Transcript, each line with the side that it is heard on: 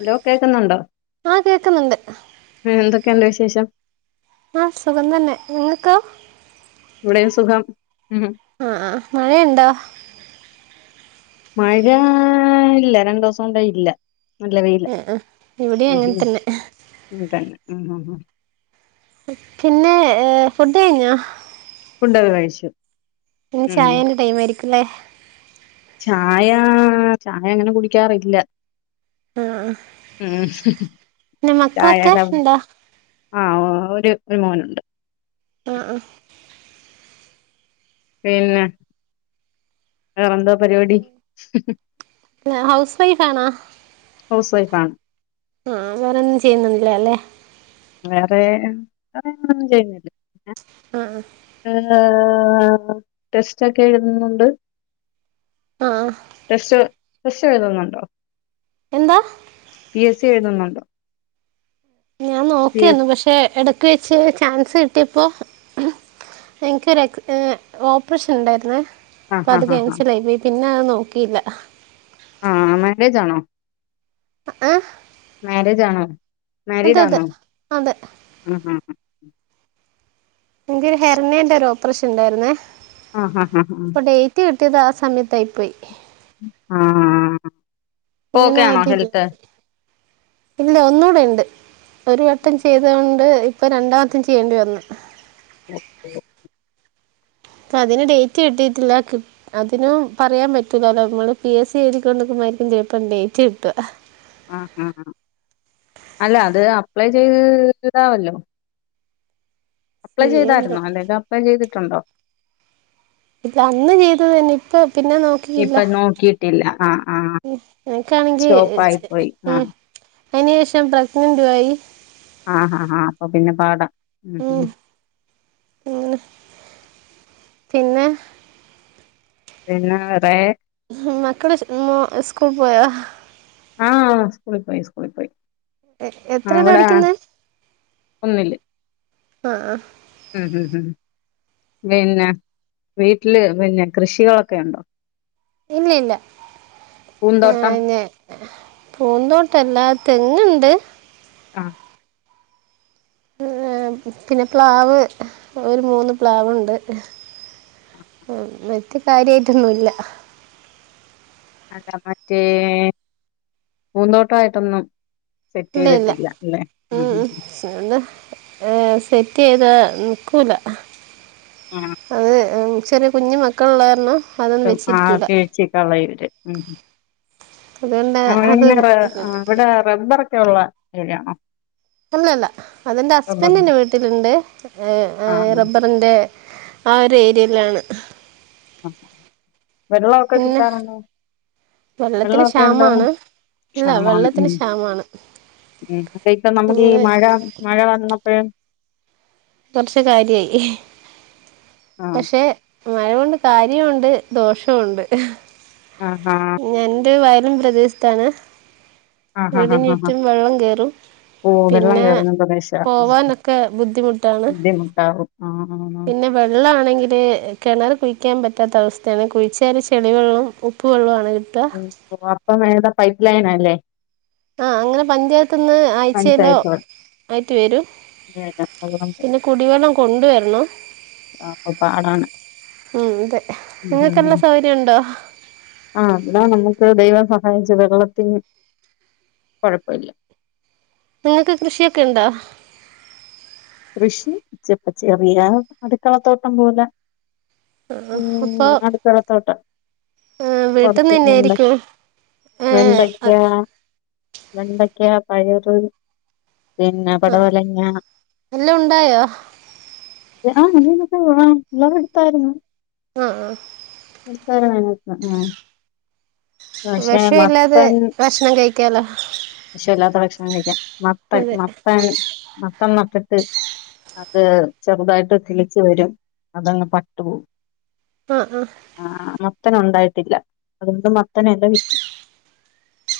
left: Hello കേക്കുന്നുണ്ടോ?
right: ആ കേക്കുന്നുണ്ട്
left: എന്തൊ ക്കെയുണ്ട് വിശേഷം?
right: ആഹ് സുഖം തന്നെ. നിങ്ങക്കോ?
left: ഇവിടെയും സുഖം. ഉം
right: ആഹ് ആഹ് മഴയുണ്ടോ?
left: മഴാ.... ഇല്ല രണ്ട് ദിവസം കൊണ്ടേ ഇല്ല. നല്ല വെയില
right: ആഹ് ആഹ് ഇവിടെയും അങ്ങൻതന്നെ.
left: മ് മ് മ്
right: പിന്നെ ഫുഡ് കഴിഞ്ഞോ?
left: ഡൊക്കെ കഴിച്ചു.
right: ഇനി ചായന്റെ ടൈം ആയിരി ക്കുലേ?
left: ചായാ.... ചായ അങ്ങനെ കുടിക്കാറില്ല.
right: ആ
left: ഉം
right: പിന്നെ
left: ചായ
right: മക്കളൊക്കെ
left: ലവ്.
right: ഉണ്ടോ
left: ആഹ് ഒരു ഒരു മോനുണ്ട്
right: ആഹ് ആഹ്
left: പിന്നെ വേറെന്താ പരിപാടി
right: ആ ഹൗസ് വൈഫ് ആണോ
left: ഹൗസ് വൈഫാണ്
right: ആഹ് വേറൊന്നും ചെയ്യുന്നൊന്നില്ലാലെ
left: വേറെ വേറെയെങ്ങടൊന്നും ചെയ്യുന്നില്ല
right: ആ
left: ഉം ടെസ്റ്റ് ഒക്കെ എഴുതുന്നുണ്ട്
right: ആഹ്
left: ടെസ്റ്റ് ടെസ്റ്റ് എഴുതുന്നുണ്ടോ?
right: എന്താ
left: പി എസ് സി എഴുതുന്നുണ്ട
right: ഞാൻ നോക്കിയിന്നു പക്ഷെ എട ക്ക് വെച്ച് ചാൻസ് കിട്ടിയപ്പോൾ എനിക്കൊരു എക് ഓപ്പറേഷൻ ഉണ്ടായിരുന്നെ അപ്പോ
left: ആഹ്
right: അത്
left: ആഹ് ആഹ്
right: ക്യാൻസിലായി പോയി പി ന്നെ നോക്കിയില്ല
left: ആഹ് മാര്യേജാണോ
right: ആഹ്
left: മാര്യേജാണോ മാരീഡാന്നോ
right: അതെ
left: അ അ അ
right: എന്റെയൊരു ഹെർണിയേന്റെ ഒരോ പ്പറേഷൻ ഇണ്ടായിരുന്നേ
left: ആ ഹ ഹ ഹ്
right: ട്ടിതാസമയത്തായി പോയി
left: ആഹ് പ്പ
right: അങ്ങനെ
left: ഓക്കേ ആണോ
right: അതില്ല
left: ഹെൽത്ത്
right: ഇല്ല ഒന്നൂടെയുണ്ട് ഒരു വട്ടം ചെയ്ത കൊണ്ട് ഇപ്പൊ രണ്ടാമത്തും ചെയ്യേണ്ടി വന്ന്
left: ഓഹ് ഓഹ്
right: പ്പതിന് ഡേറ്റ് കിട്ടിട്ടില്ല കൃ അതിനും പറയാൻ പറ്റലല്ലോ മ്മള് പി എസ് സി എഴുതിക്കോണ്ട് നിക്കുമ്പാരിക്കും ചെപ്പം ഡേറ്റ് കിട്ടുക
left: ആ ഹ അല്ല അത് അപ്ലൈ ചെയ്തിടാവല്ലോ അപ്ലെ
right: ചെയ്യണ്ട
left: ചെയ്തായിരുന്നൊ അല്ലെങ്കിൽ അപ്ലൈ ചെയ്ത് ട്ടുണ്ടോ
right: ഇല്ല അന്ന് ചെയ്തത് തന്നെ ഇപ്പ പിന്നെ നോക്കിയില്ല
left: ഇപ്പൊ നോക്കിയിട്ടില്ല ആഹ് ആഹ്
right: എനക്കാണെങ്കി
left: സ്റ്റോപ്പ് ആയി
right: ചെ
left: പോയി
right: ഉം
left: ആഹ്
right: അയിന്ശേഷം പ്രഗ്നന്റുവായി
left: ആഹഹാ ആ അപ്പൊ പിന്നെ പാട ഉം ഉം
right: അങ്ങനെ പിന്നെ
left: പിന്നെ വെറേ
right: മക്കള് സ മോ സ്കൂ പോയോ
left: ആഹ് സ്കൂളി പോയി സ്കൂളി പോയി ആഹ്
right: എത്രലാ
left: ഇവിടെ
right: പഠിക്കുന്നേ
left: ഒന്നില്
right: ആ ആ
left: ഉം ഉം ഉം പിന്നെ വീട്ടില് പിന്നെ കൃഷികളൊക്കെ ഒണ്ടോ
right: ഇല്ല ഇല്ല ആ
left: പൂന്തോട്ടം
right: ന്നെ പൂന്തോട്ടം എല്ലാ തെങ്ങ്ണ്ട്
left: ആ
right: ഏ പിന്നെ പ്ലാവ് ഒരു മൂന്ന് പ്ലാവ്ണ്ട് ഏഹ് മറ്റ് കാര്യയിട്ടൊന്നുല്ല
left: അതാ മറ്റേ പൂന്തോട്ടായിട്ടൊന്നും സെറ്റ്
right: ഇല്ല ഇല്ല
left: ചെയ്തിട്ടില്ല അല്ലെ മഉം ഉം
right: ഏ സെറ്റ് ചെയ്ത നിക്കൂല
left: ആ
right: ചെറിയ കുഞ്ഞു മക്കളുള്ള കാരണം അതൊന്നും
left: ആ
right: വെച്ചിരിക്കൂല
left: കീഴച്ചി കളര് [unintelligible]
right: അതുകൊണ്ട് അത്
left: ഇവിടെ റബ്ബർ [unintelligible]
right: അല്ലല്ല അതെന്റെ ഹസ്ബൻഡിന്റെ വീട്ടിലുണ്ട്
left: ആ ആ
right: റബ്ബറിന്റെ ആ ഒരു ഏരിയയിലാണ്
left: [unintelligible] വെള്ളമൊക്കെ
right: പിന്നെ
left: കിട്ടാറുണ്ടോ
right: വെള്ളത്തിന്
left: വെള്ളമൊക്കെ ഉണ്ടോ
right: ക്ഷാമാണ് ഇല്ല
left: ക്ഷാമവാണ്
right: വെള്ളത്തിന്
left: ഉം
right: ക്ഷാമാണ്
left: ഉം അപ്പൊ ഇപ്പൊ നമുക്ക് ഈ
right: നിങ്ങള്
left: മഴ മഴ വന്ന ഉംഹ്
right: കുറച്ച് കാര്യായി
left: ആ
right: പക്ഷെ മഴകൊണ്ട് കാര്യോണ്ട് ദോഷോണ്ട്
left: ആഹ് ആഹ്
right: വയലും പ്രദേശത്താണ്
left: ആ ആ ആ ആ ആ.
right: വീടിനുറ്റും വെള്ളം കേറും
left: ഓ വെള്ളം
right: പിന്നെ
left: കയറുന്ന പ്രദേശ
right: പോവാനൊക്കെ ബുദ്ധിമുട്ടാണ്
left: ബുദ്ധിമുട്ടാവും ആ ആ ആ.
right: പിന്നെ വെള്ളം ആണെങ്കില് കിണർ കുഴിക്കാൻ പറ്റാത്ത അവസ്ഥയാണ് കുഴിച്ചാല് ചെളിവെള്ളോം ഉപ്പ് വെള്ളാണ്
left: ഉം അപ്പം ഏതാ പൈപ്പ് ലൈനാല്ലേ
right: ആ അങ്ങനെ പഞ്ചായത്ത്ന്ന് ആഴ്ചയിലോ
left: പഞ്ചായത്ത്
right: ആയിട്ട് വരും
left: വെള്ളം
right: പിന്നെ കുടിവെള്ളം കൊണ്ടുവരണം
left: അപ്പൊ പാടാണ്
right: ഉം അതെ നിങ്ങൾക്കെല്ലാ
left: ഉം.
right: സൗകര്യം ഉണ്ടോ
left: ആ നമ്മക്ക് ദൈവം സഹായിച്ച് വെള്ളത്തിന് കൊഴപ്പമില്ല
right: നിങ്ങക്ക് കൃഷിയൊക്കെ ഇണ്ടോ
left: കൃഷി ചെപ്പ ചെറിയാ അടുക്കളത്തോട്ടം പോലെ
right: അപ്പോൾ
left: ഉം അടുക്കളത്തോട്ടം
right: വീട്ടിൽ നിന്ന്
left: കൊറച്ച് വെണ്ട
right: തന്നെയായിരിക്കും ആ
left: വെണ്ടയ്ക്ക വെണ്ടയ്ക്ക പയറ് പിന്നെ പടവലങ്ങാ
right: എല്ലാം ഉണ്ടായോ
left: [unintelligible]
right: ആ ആ
left: നിസ്കാരം കഴിഞ്ഞോ ഉം ഉം പക്ഷെ
right: വിഷമില്ലാതെ
left: മത്തൻ
right: ഭക്ഷണം കഴിക്കാലോ
left: വിഷാല്ലാത്ത ഭക്ഷണം കഴിക്കാം മത്തൻ
right: അതെ
left: മത്തൻ [unintelligible] അത് ചെറുതായിട്ട് കിളിച്ചു വരും അതങ്ങ് പട്ടു പോവും
right: ആഹ് ആഹ്
left: മത്തനുണ്ടായിട്ടില്ല അതുകൊണ്ട് മത്തന് എല വെച്ചു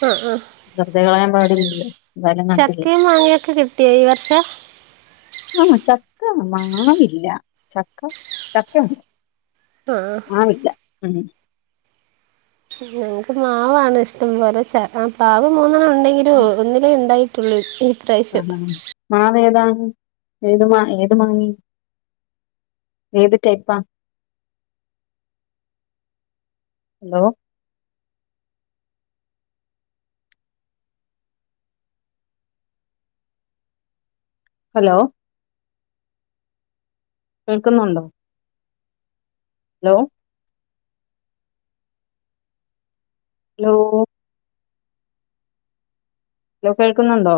right: ആ ആ
left: വെറുതെ കളയാൻ പാ ഇല്ലല്ലോ
right: ചക്കയും മാങ്ങയൊക്കെ കിട്ടിയോ ഈ വർഷം
left: ആഹ് ചക്ക മാവില്ല ചക്ക ചക്ക ഒണ്ട്
right: ആ
left: ഉ [unintelligible]
right: ഞങ്ങക്ക് മാവാണ് ഇഷ്ടം വേറെ പാവ് മൂന്നെണ്ണം ഉണ്ട്‌ ങ്കിലും ഒന്നിലെ ഒണ്ടായി തുള്ളിപ്പ്
left: ആഹഹാ ആ അതേതാണെ ഏത് മാ ഏത് മാങ്ങയ ഏത് ടൈപ്പാ ഹലോ ഹലോ കേൾക്കുന്നുണ്ടോ ഹലോ ഹലോ ഹലോ കേൾക്കുന്നുണ്ടോ